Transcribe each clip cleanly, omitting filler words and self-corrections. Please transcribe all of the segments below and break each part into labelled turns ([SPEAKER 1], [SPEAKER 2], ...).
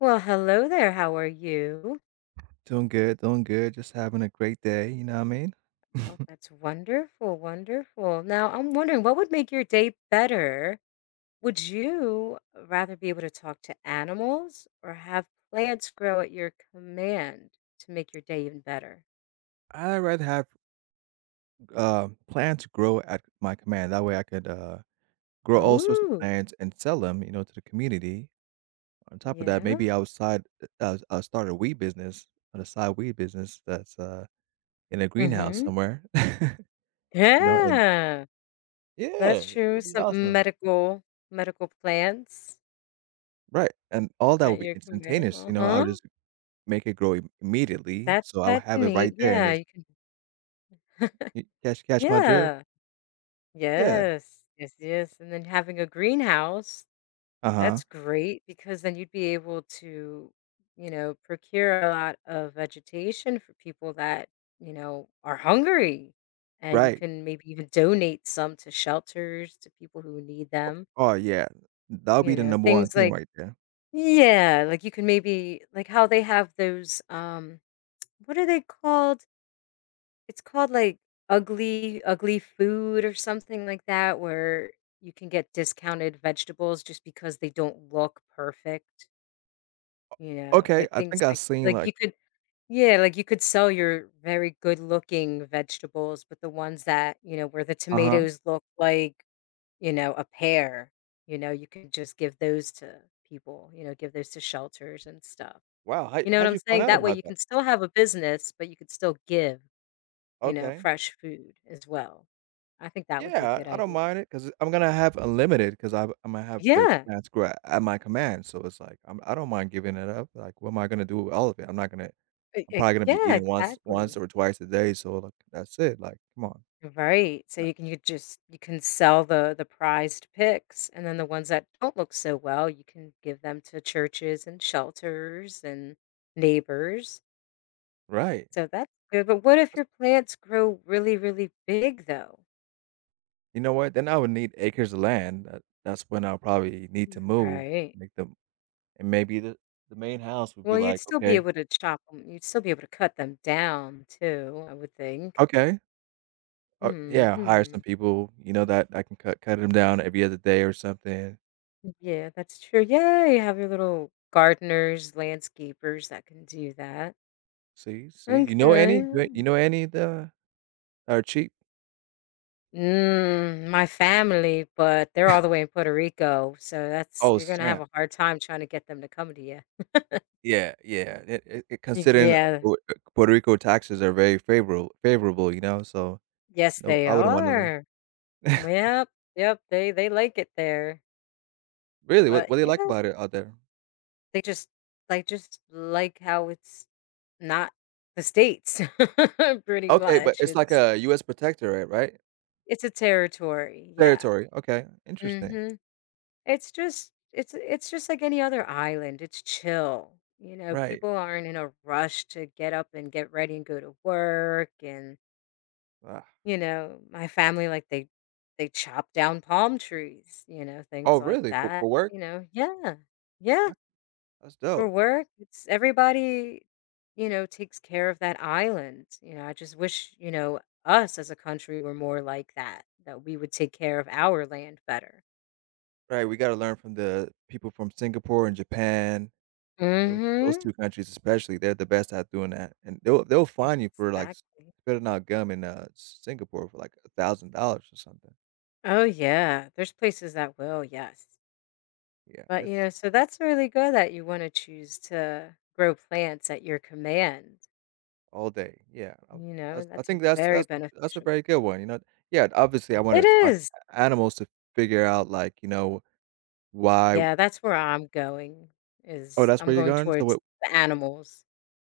[SPEAKER 1] Well, hello there. How are you?
[SPEAKER 2] Doing good, doing good. Just having a great day. You know what I mean?
[SPEAKER 1] Oh, that's wonderful, wonderful. Now, I'm wondering what would make your day better? Would you rather be able to talk to animals or have plants grow at your command to make your day even better?
[SPEAKER 2] I'd rather have plants grow at my command. That way I could grow all sorts of
[SPEAKER 1] Oh,
[SPEAKER 2] plants and sell them, you know, to the community. On top of that,
[SPEAKER 1] yeah.
[SPEAKER 2] maybe outside, start a weed business, on a side weed business that's in a greenhouse
[SPEAKER 1] Mm-hmm.
[SPEAKER 2] somewhere, you know, and
[SPEAKER 1] Yeah, that's
[SPEAKER 2] yeah, it
[SPEAKER 1] true.
[SPEAKER 2] would be
[SPEAKER 1] Some
[SPEAKER 2] awesome.
[SPEAKER 1] medical plants
[SPEAKER 2] Right. And all that would
[SPEAKER 1] at
[SPEAKER 2] be
[SPEAKER 1] your command.
[SPEAKER 2] instantaneous. You know, I would
[SPEAKER 1] Uh-huh.
[SPEAKER 2] just make it grow immediately.
[SPEAKER 1] That's
[SPEAKER 2] So I would
[SPEAKER 1] that's
[SPEAKER 2] have it right
[SPEAKER 1] neat.
[SPEAKER 2] there and
[SPEAKER 1] Yeah,
[SPEAKER 2] just
[SPEAKER 1] you can.
[SPEAKER 2] y- catch, catch my drift.
[SPEAKER 1] Yeah.
[SPEAKER 2] Yeah.
[SPEAKER 1] Yes, yes, yes, and then having a greenhouse,
[SPEAKER 2] Uh huh.
[SPEAKER 1] that's great because then you'd be able to, procure a lot of vegetation for people that, are hungry, and you
[SPEAKER 2] Right.
[SPEAKER 1] can maybe even donate some to shelters, to people who need them,
[SPEAKER 2] Oh, yeah. That'll be
[SPEAKER 1] you
[SPEAKER 2] the
[SPEAKER 1] know,
[SPEAKER 2] number one
[SPEAKER 1] things
[SPEAKER 2] thing
[SPEAKER 1] like
[SPEAKER 2] right there.
[SPEAKER 1] Yeah, like you can maybe like how they have those, what are they called? It's called, like, Ugly Ugly Food or something like that, where you can get discounted vegetables just because they don't look perfect, you know,
[SPEAKER 2] Okay,
[SPEAKER 1] like,
[SPEAKER 2] I think
[SPEAKER 1] things
[SPEAKER 2] I
[SPEAKER 1] like
[SPEAKER 2] seen,
[SPEAKER 1] like,
[SPEAKER 2] like,
[SPEAKER 1] you could Yeah, like, you could sell your very good-looking vegetables, but the ones that, you know, where the
[SPEAKER 2] uh-huh.
[SPEAKER 1] tomatoes look like, you know, a pear, you know, you could just give those to people, you know, give those to shelters and stuff.
[SPEAKER 2] Wow, how
[SPEAKER 1] You know what
[SPEAKER 2] how'd
[SPEAKER 1] I'm
[SPEAKER 2] you find
[SPEAKER 1] saying?
[SPEAKER 2] out
[SPEAKER 1] That way
[SPEAKER 2] about
[SPEAKER 1] you
[SPEAKER 2] that?
[SPEAKER 1] can still have a business, but you could still give. You know,
[SPEAKER 2] Okay.
[SPEAKER 1] fresh food as well. I think that would be a
[SPEAKER 2] Yeah,
[SPEAKER 1] good
[SPEAKER 2] I don't
[SPEAKER 1] idea.
[SPEAKER 2] mind it because I 'cause I'm gonna have unlimited because I've Imma have the
[SPEAKER 1] Yeah.
[SPEAKER 2] plans gra at my command, so it's like, I don't mind giving it up, like, what am I gonna do with all of it? I'm not gonna.
[SPEAKER 1] E
[SPEAKER 2] I'm
[SPEAKER 1] e
[SPEAKER 2] probably gonna be
[SPEAKER 1] Yeah,
[SPEAKER 2] eating
[SPEAKER 1] exactly.
[SPEAKER 2] once or twice a day, so, like, that's it, like, come on.
[SPEAKER 1] Right. So you can sell the prized picks, and then the ones that don't look so well, you can give them to churches and shelters and neighbors.
[SPEAKER 2] Right.
[SPEAKER 1] So that's good, but what if your plants grow really, really big though?
[SPEAKER 2] You know what? Then I would need acres of land. That's when I'll probably need to move,
[SPEAKER 1] Right.
[SPEAKER 2] make them, and maybe the main house would be
[SPEAKER 1] Well,
[SPEAKER 2] like, "Okay."
[SPEAKER 1] you'd still be able to cut them down too, I would think.
[SPEAKER 2] Okay. Yeah, hire some
[SPEAKER 1] Mhm.
[SPEAKER 2] people, you know, that I can cut them down every other day or something.
[SPEAKER 1] Yeah, that's true. Yeah, you have your little gardeners, landscapers that can do that.
[SPEAKER 2] See, you know any
[SPEAKER 1] Okay.
[SPEAKER 2] you know any the that are cheap?
[SPEAKER 1] My family, but they're all the way in Puerto Rico, so that's
[SPEAKER 2] Oh,
[SPEAKER 1] you're gonna have
[SPEAKER 2] snap.
[SPEAKER 1] a hard time trying to get them to come to you.
[SPEAKER 2] Yeah, yeah, it considering,
[SPEAKER 1] Yeah,
[SPEAKER 2] Pu Puerto Rico taxes are very favorable, you know, so,
[SPEAKER 1] yes,
[SPEAKER 2] no,
[SPEAKER 1] they
[SPEAKER 2] I wouldn't wanna leave.
[SPEAKER 1] are. Yep, yep, they like it there,
[SPEAKER 2] Really? What
[SPEAKER 1] but
[SPEAKER 2] what do you
[SPEAKER 1] yeah,
[SPEAKER 2] like about it out there?
[SPEAKER 1] they just like how it's not the states, pretty
[SPEAKER 2] Okay, but
[SPEAKER 1] much.
[SPEAKER 2] it's like
[SPEAKER 1] It's
[SPEAKER 2] a US protectorate, right?
[SPEAKER 1] it's a territory. Yeah.
[SPEAKER 2] Territory, okay, interesting.
[SPEAKER 1] hmm it's just like any other island. It's chill. You know,
[SPEAKER 2] Right.
[SPEAKER 1] people aren't in a rush to get up and get ready and go to work and,
[SPEAKER 2] Ah.
[SPEAKER 1] you know, my family like they chop down palm trees, you know,
[SPEAKER 2] Oh,
[SPEAKER 1] things like
[SPEAKER 2] really?
[SPEAKER 1] that.
[SPEAKER 2] For work?
[SPEAKER 1] You know, yeah. Yeah,
[SPEAKER 2] That's that's
[SPEAKER 1] for
[SPEAKER 2] dope.
[SPEAKER 1] work. It's everybody, you know, takes care of that island. You know, I just wish, you know, us as a country were more like that, that we would take care of our land better.
[SPEAKER 2] Right, we gotta learn from the people from Singapore and Japan. Those
[SPEAKER 1] Mhm.
[SPEAKER 2] 2 countries especially, they're the best at doing that, and they'll fine you for, like, s
[SPEAKER 1] Exactly.
[SPEAKER 2] spitting out gum in, Singapore for, like, $1,000 or something.
[SPEAKER 1] Oh yeah, there's places that will, yes.
[SPEAKER 2] Yeah,
[SPEAKER 1] But you
[SPEAKER 2] it's
[SPEAKER 1] know, so that's really good that you want to choose to grow plants at your command.
[SPEAKER 2] all day. Yeah, I
[SPEAKER 1] You know,
[SPEAKER 2] that's I
[SPEAKER 1] that's
[SPEAKER 2] think that's
[SPEAKER 1] very
[SPEAKER 2] that's that's a very
[SPEAKER 1] beneficial.
[SPEAKER 2] good one, you know? Yeah, obviously, I wanna
[SPEAKER 1] It
[SPEAKER 2] talk
[SPEAKER 1] is.
[SPEAKER 2] animals to figure out, like, you know, why.
[SPEAKER 1] Yeah, that's where I'm going
[SPEAKER 2] Oh,
[SPEAKER 1] is
[SPEAKER 2] that's
[SPEAKER 1] I'm
[SPEAKER 2] where you're
[SPEAKER 1] going
[SPEAKER 2] going?
[SPEAKER 1] towards the animals.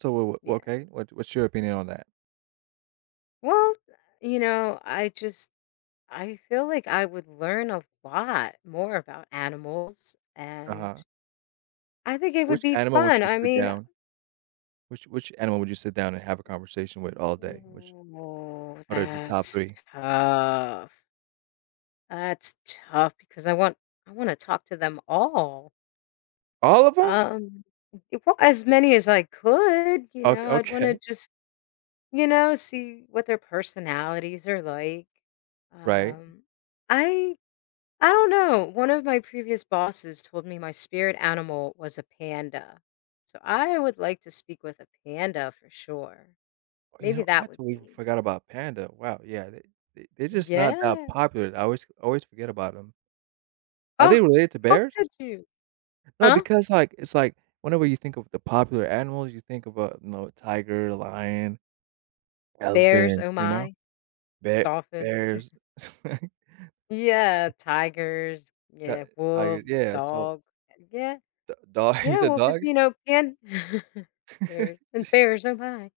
[SPEAKER 2] So what what
[SPEAKER 1] Yeah.
[SPEAKER 2] okay, what's your opinion on that?
[SPEAKER 1] Well, you know, I feel like I would learn a lot more about animals and
[SPEAKER 2] Uh-huh.
[SPEAKER 1] I think it would
[SPEAKER 2] Which
[SPEAKER 1] be
[SPEAKER 2] animal would
[SPEAKER 1] fun.
[SPEAKER 2] you
[SPEAKER 1] I
[SPEAKER 2] sit
[SPEAKER 1] mean,
[SPEAKER 2] down which animal would you sit down and have a conversation with all day? Which,
[SPEAKER 1] oh,
[SPEAKER 2] what are the top
[SPEAKER 1] that's
[SPEAKER 2] 3?
[SPEAKER 1] tough. That's tough because I wanna talk to them all.
[SPEAKER 2] All of them?
[SPEAKER 1] Um, well, as many as I could, you
[SPEAKER 2] Okay,
[SPEAKER 1] know, I'd wanna
[SPEAKER 2] okay.
[SPEAKER 1] just, you know, see what their personalities are like.
[SPEAKER 2] Right.
[SPEAKER 1] Um, I I don't know, one of my previous bosses told me my spirit animal was a panda. So I would like to speak with a panda for sure.
[SPEAKER 2] You
[SPEAKER 1] Maybe
[SPEAKER 2] know, I
[SPEAKER 1] that would
[SPEAKER 2] totally
[SPEAKER 1] be
[SPEAKER 2] forgot about panda. Wow, yeah, they're just not that
[SPEAKER 1] Yeah.
[SPEAKER 2] popular. I always forget about them. Are they
[SPEAKER 1] Oh,
[SPEAKER 2] related to
[SPEAKER 1] how
[SPEAKER 2] bears?
[SPEAKER 1] could you?
[SPEAKER 2] No,
[SPEAKER 1] Huh?
[SPEAKER 2] because, like, it's like whenever you think of the popular animals, you think of, a you know, tiger, lion,
[SPEAKER 1] Bears,
[SPEAKER 2] elephant,
[SPEAKER 1] oh
[SPEAKER 2] you know,
[SPEAKER 1] my,
[SPEAKER 2] bear
[SPEAKER 1] dolphins.
[SPEAKER 2] bears,
[SPEAKER 1] Yeah, tigers,
[SPEAKER 2] ti
[SPEAKER 1] yeah,
[SPEAKER 2] tiger,
[SPEAKER 1] wolves,
[SPEAKER 2] yeah, so,
[SPEAKER 1] dog. Yeah,
[SPEAKER 2] d dog, you
[SPEAKER 1] yeah,
[SPEAKER 2] said
[SPEAKER 1] well,
[SPEAKER 2] dog?
[SPEAKER 1] because you know, pan bears and bears, oh my.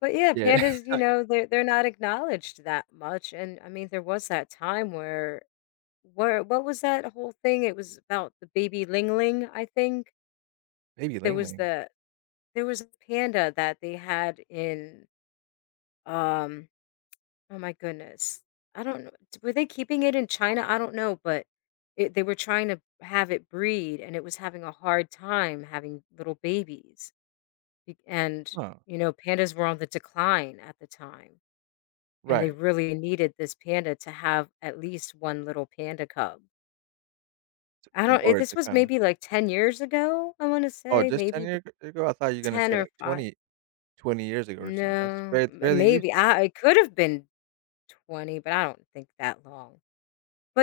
[SPEAKER 1] But, yeah,
[SPEAKER 2] Yeah.
[SPEAKER 1] pandas, you know, they're not acknowledged that much, and, I mean, there was that time where what was that whole thing? It was about the baby Ling Ling, I think.
[SPEAKER 2] Maybe
[SPEAKER 1] There
[SPEAKER 2] Ling
[SPEAKER 1] was
[SPEAKER 2] Ling.
[SPEAKER 1] the there was a panda that they had in, um oh my goodness. I don't know. Were they keeping it in China? I don't know, but they were trying to have it breed and it was having a hard time having little babies. Be- And,
[SPEAKER 2] Huh,
[SPEAKER 1] you know, pandas were on the decline at the time and they
[SPEAKER 2] right.
[SPEAKER 1] really needed this panda to have at least one little panda cub. I
[SPEAKER 2] In
[SPEAKER 1] don't, it,
[SPEAKER 2] order
[SPEAKER 1] this
[SPEAKER 2] to
[SPEAKER 1] was
[SPEAKER 2] kinda,
[SPEAKER 1] maybe like 10 years ago, I want to
[SPEAKER 2] oh,
[SPEAKER 1] say,
[SPEAKER 2] just 10 years ago? I thought you were gonna
[SPEAKER 1] 10
[SPEAKER 2] say,
[SPEAKER 1] or
[SPEAKER 2] like,
[SPEAKER 1] 5.
[SPEAKER 2] 20 20 years ago or something. That's
[SPEAKER 1] No,
[SPEAKER 2] fairly recent.
[SPEAKER 1] maybe it could have been 20, but I don't think that long.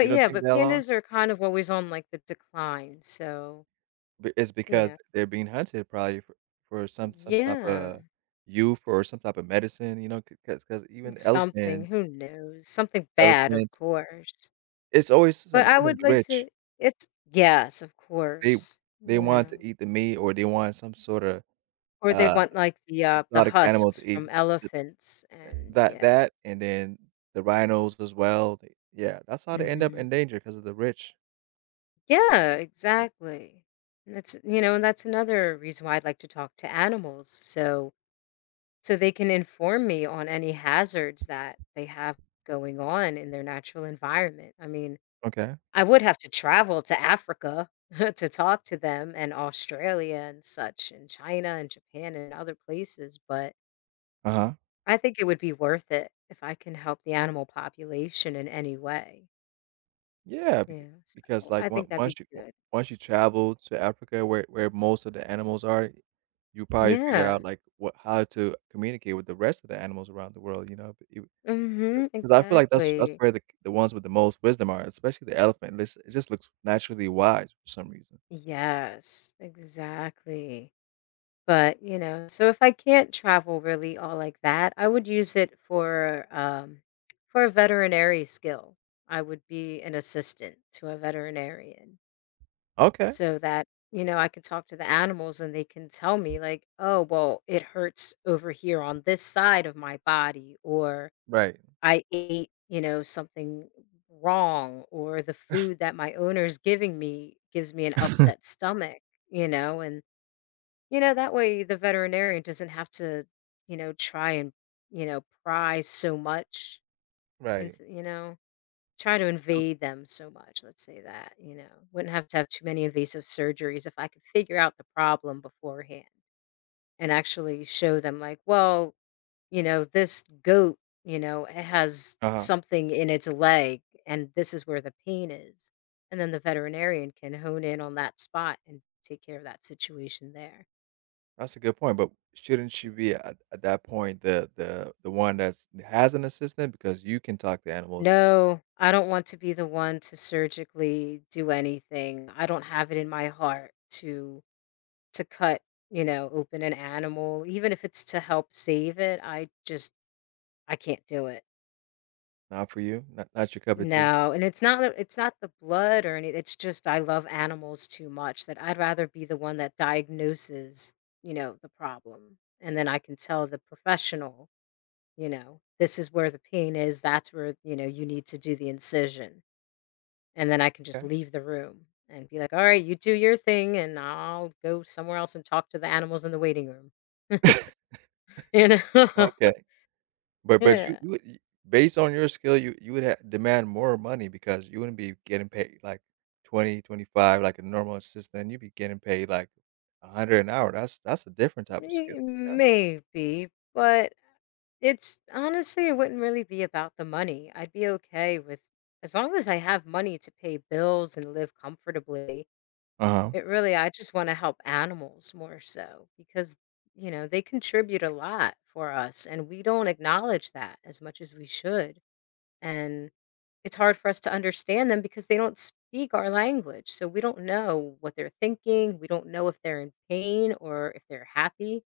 [SPEAKER 2] You don't
[SPEAKER 1] yeah,
[SPEAKER 2] think
[SPEAKER 1] but
[SPEAKER 2] that long?
[SPEAKER 1] pandas are kind of always on like the decline, so,
[SPEAKER 2] But it's
[SPEAKER 1] you
[SPEAKER 2] because
[SPEAKER 1] know.
[SPEAKER 2] they're being hunted probably for some type
[SPEAKER 1] Yeah,
[SPEAKER 2] of youth or some type of medicine, you know, because even
[SPEAKER 1] it's something, who
[SPEAKER 2] elephants,
[SPEAKER 1] knows? Something bad, of
[SPEAKER 2] elephants,
[SPEAKER 1] course.
[SPEAKER 2] it's always some
[SPEAKER 1] But I
[SPEAKER 2] of
[SPEAKER 1] would
[SPEAKER 2] the
[SPEAKER 1] like
[SPEAKER 2] rich.
[SPEAKER 1] to it's yes, of
[SPEAKER 2] They
[SPEAKER 1] course,
[SPEAKER 2] they
[SPEAKER 1] you
[SPEAKER 2] want to
[SPEAKER 1] know,
[SPEAKER 2] eat the meat or they want some sorta,
[SPEAKER 1] or they
[SPEAKER 2] uh,
[SPEAKER 1] want like the
[SPEAKER 2] exotic animal to
[SPEAKER 1] husks
[SPEAKER 2] eat.
[SPEAKER 1] from
[SPEAKER 2] Th
[SPEAKER 1] elephants and yeah.
[SPEAKER 2] that and then the rhinos as well. They, yeah, that's how they end up
[SPEAKER 1] Mhm.
[SPEAKER 2] in danger because of the rich.
[SPEAKER 1] Yeah, exactly. And that's another reason why I'd like to talk to animals, so so they can inform me on any hazards that they have going on in their natural environment. I mean,
[SPEAKER 2] Okay.
[SPEAKER 1] I would have to travel to Africa to talk to them and Australia and such and China and Japan and other places, but
[SPEAKER 2] Uh-huh.
[SPEAKER 1] I think it would be worth it if I can help the animal population in any way.
[SPEAKER 2] Yeah,
[SPEAKER 1] Yeah.
[SPEAKER 2] because,
[SPEAKER 1] So
[SPEAKER 2] like,
[SPEAKER 1] I
[SPEAKER 2] on
[SPEAKER 1] think that'd be good.
[SPEAKER 2] once you travel to Africa where most of the animals are, you probably figure
[SPEAKER 1] Yeah.
[SPEAKER 2] out, like, what how to communicate with the rest of the animals around the world, you know, because
[SPEAKER 1] Mhm.
[SPEAKER 2] I feel like that's
[SPEAKER 1] Exactly.
[SPEAKER 2] where the ones with the most wisdom are, especially the elephant, this it just looks naturally wise for some reason.
[SPEAKER 1] Yes. Exactly. But, you know, so if I can't travel really all like that, I would use it for a veterinary skill. I would be an assistant to a veterinarian
[SPEAKER 2] Okay.
[SPEAKER 1] so that, you know, I could talk to the animals and they can tell me like, "Oh, well, it hurts over here on this side of my body," or
[SPEAKER 2] Right.
[SPEAKER 1] "I ate, you know, something wrong," or "the food that my owner's giving me gives me an upset stomach," you know, and you know, that way the veterinarian doesn't have to, you know, try and, you know, pry so much
[SPEAKER 2] Right.
[SPEAKER 1] into, you know, try to
[SPEAKER 2] Um.
[SPEAKER 1] invade them so much. Let's say that, you know, wouldn't have to have too many invasive surgeries if I could figure out the problem beforehand and actually show them, like, well, you know, this goat, you know, it has
[SPEAKER 2] Uh-huh.
[SPEAKER 1] something in its leg and this is where the pain is. And then the veterinarian can hone in on that spot and take care of that situation there.
[SPEAKER 2] That's a good point, but shouldn't she be at that point the one that has an assistant because you can talk to animals.
[SPEAKER 1] No, I don't want to be the one to surgically do anything. I don't have it in my heart to cut, you know, open an animal, even if it's to help save it. I just I can't do it.
[SPEAKER 2] Not for you? Not your cup of tea?
[SPEAKER 1] No, and it's not the blood or anything. It's just I love animals too much that I'd rather be the one that diagnoses, you know, the problem. And then I can tell the professional, you know, this is where the pain is, that's where, you know, you need to do the incision. And then I can just
[SPEAKER 2] Okay,
[SPEAKER 1] leave the room and be like, "All right, you do your thing, and I'll go somewhere else and talk to the animals in the waiting room." You know?
[SPEAKER 2] okay. But you
[SPEAKER 1] Yeah.
[SPEAKER 2] you would y based on your skill, you would ha demand more money because you wouldn't be getting paid, like, 20 25 like a normal assistant, you'd be getting paid, like, 100 an hour. That's a different type of skill,
[SPEAKER 1] May
[SPEAKER 2] you know?
[SPEAKER 1] Maybe, but it's honestly, it wouldn't really be about the money. I'd be okay with as long as I have money to pay bills and live comfortably,
[SPEAKER 2] Uh-huh.
[SPEAKER 1] it really I just wanna help animals more so because, you know, they contribute a lot for us, and we don't acknowledge that as much as we should, and it's hard for us to understand them because they don't speak our language. So we don't know what they're thinking. We don't know if they're in pain or if they're happy,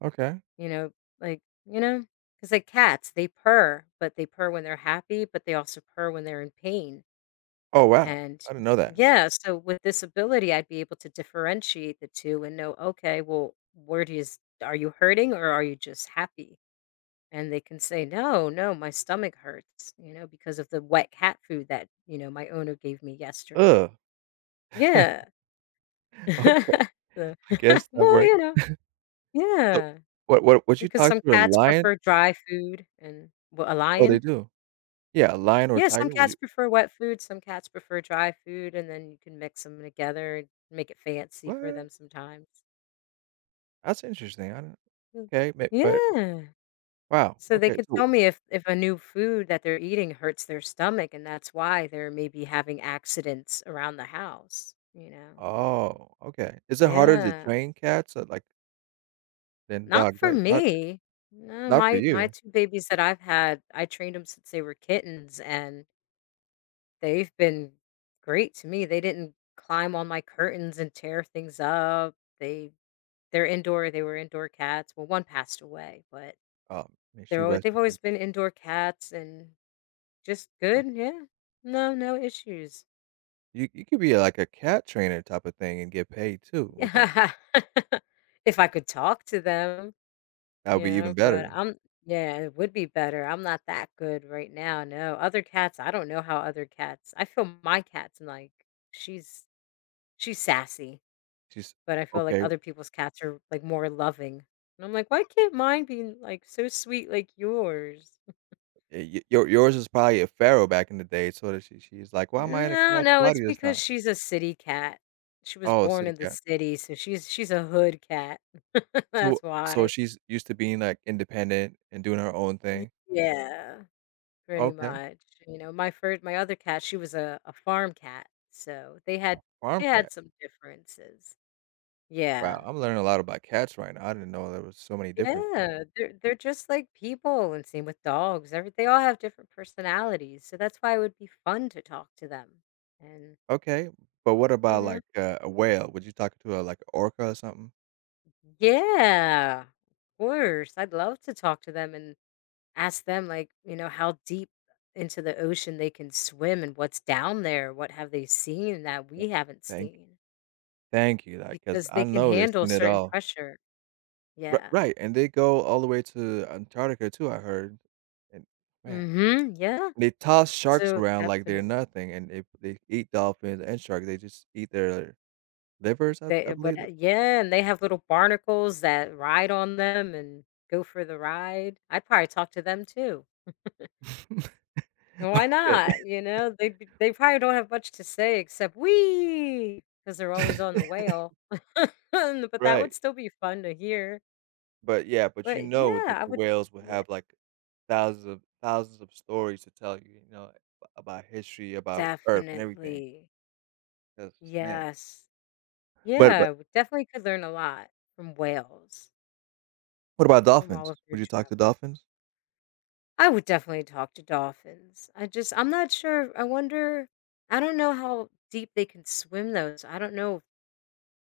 [SPEAKER 2] Okay.
[SPEAKER 1] you know, like, you know, because like cats, they purr, but they purr when they're happy, but they also purr when they're in pain.
[SPEAKER 2] Oh, wow.
[SPEAKER 1] And
[SPEAKER 2] I didn't know that.
[SPEAKER 1] yeah, so with this ability, I'd be able to differentiate the two and know, okay, well, where do you, are you hurting or are you just happy? And they can say, "No, no, my stomach hurts," you know, because of the wet cat food that, you know, my owner gave me yesterday.
[SPEAKER 2] Ugh.
[SPEAKER 1] Yeah.
[SPEAKER 2] Okay.
[SPEAKER 1] So
[SPEAKER 2] I guess that
[SPEAKER 1] well,
[SPEAKER 2] worked.
[SPEAKER 1] you know,
[SPEAKER 2] So,
[SPEAKER 1] yeah,
[SPEAKER 2] what would you
[SPEAKER 1] because
[SPEAKER 2] talk
[SPEAKER 1] some
[SPEAKER 2] to a
[SPEAKER 1] cats
[SPEAKER 2] lion?
[SPEAKER 1] prefer dry food and well, a
[SPEAKER 2] Oh, they
[SPEAKER 1] lion?
[SPEAKER 2] do. Yeah, a lion or a
[SPEAKER 1] Yeah, some
[SPEAKER 2] tiger, would
[SPEAKER 1] cats
[SPEAKER 2] you
[SPEAKER 1] prefer wet food, some cats prefer dry food, and then you can mix them together and make it fancy for
[SPEAKER 2] what?
[SPEAKER 1] them sometimes.
[SPEAKER 2] That's interesting, I don't
[SPEAKER 1] Mm.
[SPEAKER 2] okay, ma but,
[SPEAKER 1] Yeah.
[SPEAKER 2] wow,
[SPEAKER 1] So they
[SPEAKER 2] okay,
[SPEAKER 1] could
[SPEAKER 2] so,
[SPEAKER 1] tell me if a new food that they're eating hurts their stomach, and that's why they're maybe having accidents around the house, you know?
[SPEAKER 2] oh, okay. Is it harder to
[SPEAKER 1] Yeah.
[SPEAKER 2] train cats, like, than
[SPEAKER 1] Not
[SPEAKER 2] dogs,
[SPEAKER 1] for
[SPEAKER 2] right? Not
[SPEAKER 1] me. No,
[SPEAKER 2] not for
[SPEAKER 1] my
[SPEAKER 2] you.
[SPEAKER 1] 2 babies that I've had, I trained them since they were kittens, and they've been great to me. They didn't climb on my curtains and tear things up. They they were indoor cats. Well, one passed away, but
[SPEAKER 2] Um, may she
[SPEAKER 1] they're always
[SPEAKER 2] rest
[SPEAKER 1] they've
[SPEAKER 2] in peace.
[SPEAKER 1] always been indoor cats and just
[SPEAKER 2] Uh,
[SPEAKER 1] good, yeah. No, no issues.
[SPEAKER 2] you you could be, like, a cat trainer type of thing and get paid too with that.
[SPEAKER 1] If I could talk to them,
[SPEAKER 2] That would
[SPEAKER 1] you
[SPEAKER 2] be even
[SPEAKER 1] know, but
[SPEAKER 2] better.
[SPEAKER 1] I'm yeah, it would be better. I'm not that good right now, no. Other cats, I don't know how other cats I feel my cat's like she's she's sassy,
[SPEAKER 2] She's,
[SPEAKER 1] but I feel like
[SPEAKER 2] okay,
[SPEAKER 1] other people's cats are like more loving. And I'm like, why can't mine be like so sweet like yours?
[SPEAKER 2] y y your yours is probably a pharaoh back in the day, so that she's like, "Why am I in a
[SPEAKER 1] No,
[SPEAKER 2] cat's
[SPEAKER 1] no,
[SPEAKER 2] body
[SPEAKER 1] it's
[SPEAKER 2] this time?"
[SPEAKER 1] because she's a city cat. She was
[SPEAKER 2] Oh, a
[SPEAKER 1] born
[SPEAKER 2] city
[SPEAKER 1] in the
[SPEAKER 2] cat.
[SPEAKER 1] city, so she's a hood cat.
[SPEAKER 2] So
[SPEAKER 1] That's
[SPEAKER 2] so
[SPEAKER 1] why.
[SPEAKER 2] she's used to being, like, independent and doing her own thing.
[SPEAKER 1] Yeah, pretty
[SPEAKER 2] Okay,
[SPEAKER 1] much. You know, my other cat, she was a farm cat, so
[SPEAKER 2] farm
[SPEAKER 1] they had
[SPEAKER 2] cat.
[SPEAKER 1] some differences.
[SPEAKER 2] Wow,
[SPEAKER 1] Yeah.
[SPEAKER 2] I'm learning a lot about cats right now. I didn't know there was so many differences.
[SPEAKER 1] Yeah, they're just like people, and same with dogs. Every they all have different personalities, so that's why it would be fun to talk to them. And
[SPEAKER 2] Okay, but what
[SPEAKER 1] you
[SPEAKER 2] about,
[SPEAKER 1] know,
[SPEAKER 2] like, a whale? Would you talk to a, like, a orca or something?
[SPEAKER 1] yeah, of course, I'd love to talk to them and ask them like, you know, how deep into the ocean they can swim and what's down there, what have they seen that we haven't
[SPEAKER 2] Thank,
[SPEAKER 1] seen?
[SPEAKER 2] thank you, like, because
[SPEAKER 1] Because
[SPEAKER 2] I
[SPEAKER 1] they can
[SPEAKER 2] know they've
[SPEAKER 1] handle
[SPEAKER 2] seen it
[SPEAKER 1] certain
[SPEAKER 2] all.
[SPEAKER 1] pressure.
[SPEAKER 2] R-
[SPEAKER 1] Yeah.
[SPEAKER 2] right, and they go all the way to Antarctica too. I heard, and man,
[SPEAKER 1] Mhm. Yeah.
[SPEAKER 2] they toss sharks
[SPEAKER 1] So
[SPEAKER 2] around like they're
[SPEAKER 1] definitely.
[SPEAKER 2] nothing, and they eat dolphins and sharks. They just eat their livers, I
[SPEAKER 1] They
[SPEAKER 2] believe.
[SPEAKER 1] but
[SPEAKER 2] They,
[SPEAKER 1] yeah, and they have little barnacles that ride on them and go for the ride. I'd probably talk to them too. And why
[SPEAKER 2] yeah.
[SPEAKER 1] not? You know, they be- they probably don't have much to say except we because they're always on the whale. But that would
[SPEAKER 2] Right.
[SPEAKER 1] still be fun to hear.
[SPEAKER 2] But yeah, but you
[SPEAKER 1] But
[SPEAKER 2] know
[SPEAKER 1] yeah, I
[SPEAKER 2] the
[SPEAKER 1] would
[SPEAKER 2] whales will
[SPEAKER 1] yeah,
[SPEAKER 2] have, like, thousands of stories to tell you, you know, about history, about Earth and
[SPEAKER 1] definitely.
[SPEAKER 2] everything, 'cause man,
[SPEAKER 1] Yes.
[SPEAKER 2] but
[SPEAKER 1] Yeah, we definitely could learn a lot from whales,
[SPEAKER 2] what about
[SPEAKER 1] from all
[SPEAKER 2] dolphins?
[SPEAKER 1] of your
[SPEAKER 2] Would you talk to
[SPEAKER 1] travels.
[SPEAKER 2] dolphins?
[SPEAKER 1] I would definitely talk to dolphins. I just I'm not sure. I wonder I don't know how deep they can swim though. So I don't know if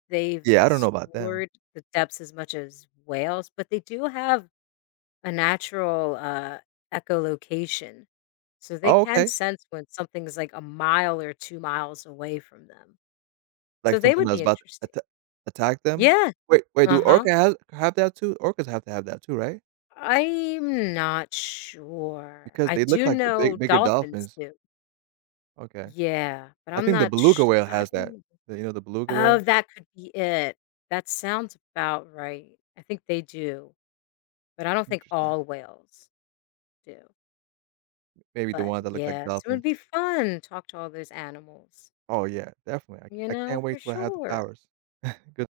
[SPEAKER 1] they've
[SPEAKER 2] Yeah, I don't know about them.
[SPEAKER 1] explored the depths as much as whales, but they do have a natural echolocation. So they
[SPEAKER 2] Oh,
[SPEAKER 1] can
[SPEAKER 2] okay.
[SPEAKER 1] sense when something's like a mile or 2 miles away from them. So
[SPEAKER 2] Like
[SPEAKER 1] they
[SPEAKER 2] something
[SPEAKER 1] would
[SPEAKER 2] that's
[SPEAKER 1] be
[SPEAKER 2] about to
[SPEAKER 1] interesting.
[SPEAKER 2] attack them?
[SPEAKER 1] Yeah.
[SPEAKER 2] Wait, do
[SPEAKER 1] Uh-huh.
[SPEAKER 2] orca have that too? Orcas have to have that too, right?
[SPEAKER 1] I'm not sure.
[SPEAKER 2] Because
[SPEAKER 1] I
[SPEAKER 2] they look
[SPEAKER 1] do
[SPEAKER 2] like the
[SPEAKER 1] know
[SPEAKER 2] bigger
[SPEAKER 1] dolphins
[SPEAKER 2] dolphins.
[SPEAKER 1] do.
[SPEAKER 2] Okay.
[SPEAKER 1] Yeah, but
[SPEAKER 2] I
[SPEAKER 1] I'm
[SPEAKER 2] think the
[SPEAKER 1] not
[SPEAKER 2] beluga
[SPEAKER 1] sh
[SPEAKER 2] whale
[SPEAKER 1] I
[SPEAKER 2] has that.
[SPEAKER 1] don't.
[SPEAKER 2] The, you know, the beluga
[SPEAKER 1] Oh,
[SPEAKER 2] whale?
[SPEAKER 1] that could be it. That sounds about right. I think they do, but I don't think
[SPEAKER 2] Interesting.
[SPEAKER 1] all whales do.
[SPEAKER 2] Maybe the
[SPEAKER 1] But,
[SPEAKER 2] ones that look like
[SPEAKER 1] yes, it would
[SPEAKER 2] dolphins.
[SPEAKER 1] be fun, talk to all those animals,
[SPEAKER 2] Oh, yeah, definitely.
[SPEAKER 1] you
[SPEAKER 2] I
[SPEAKER 1] know,
[SPEAKER 2] can't wait
[SPEAKER 1] for
[SPEAKER 2] till I have the
[SPEAKER 1] sure.
[SPEAKER 2] powers. Good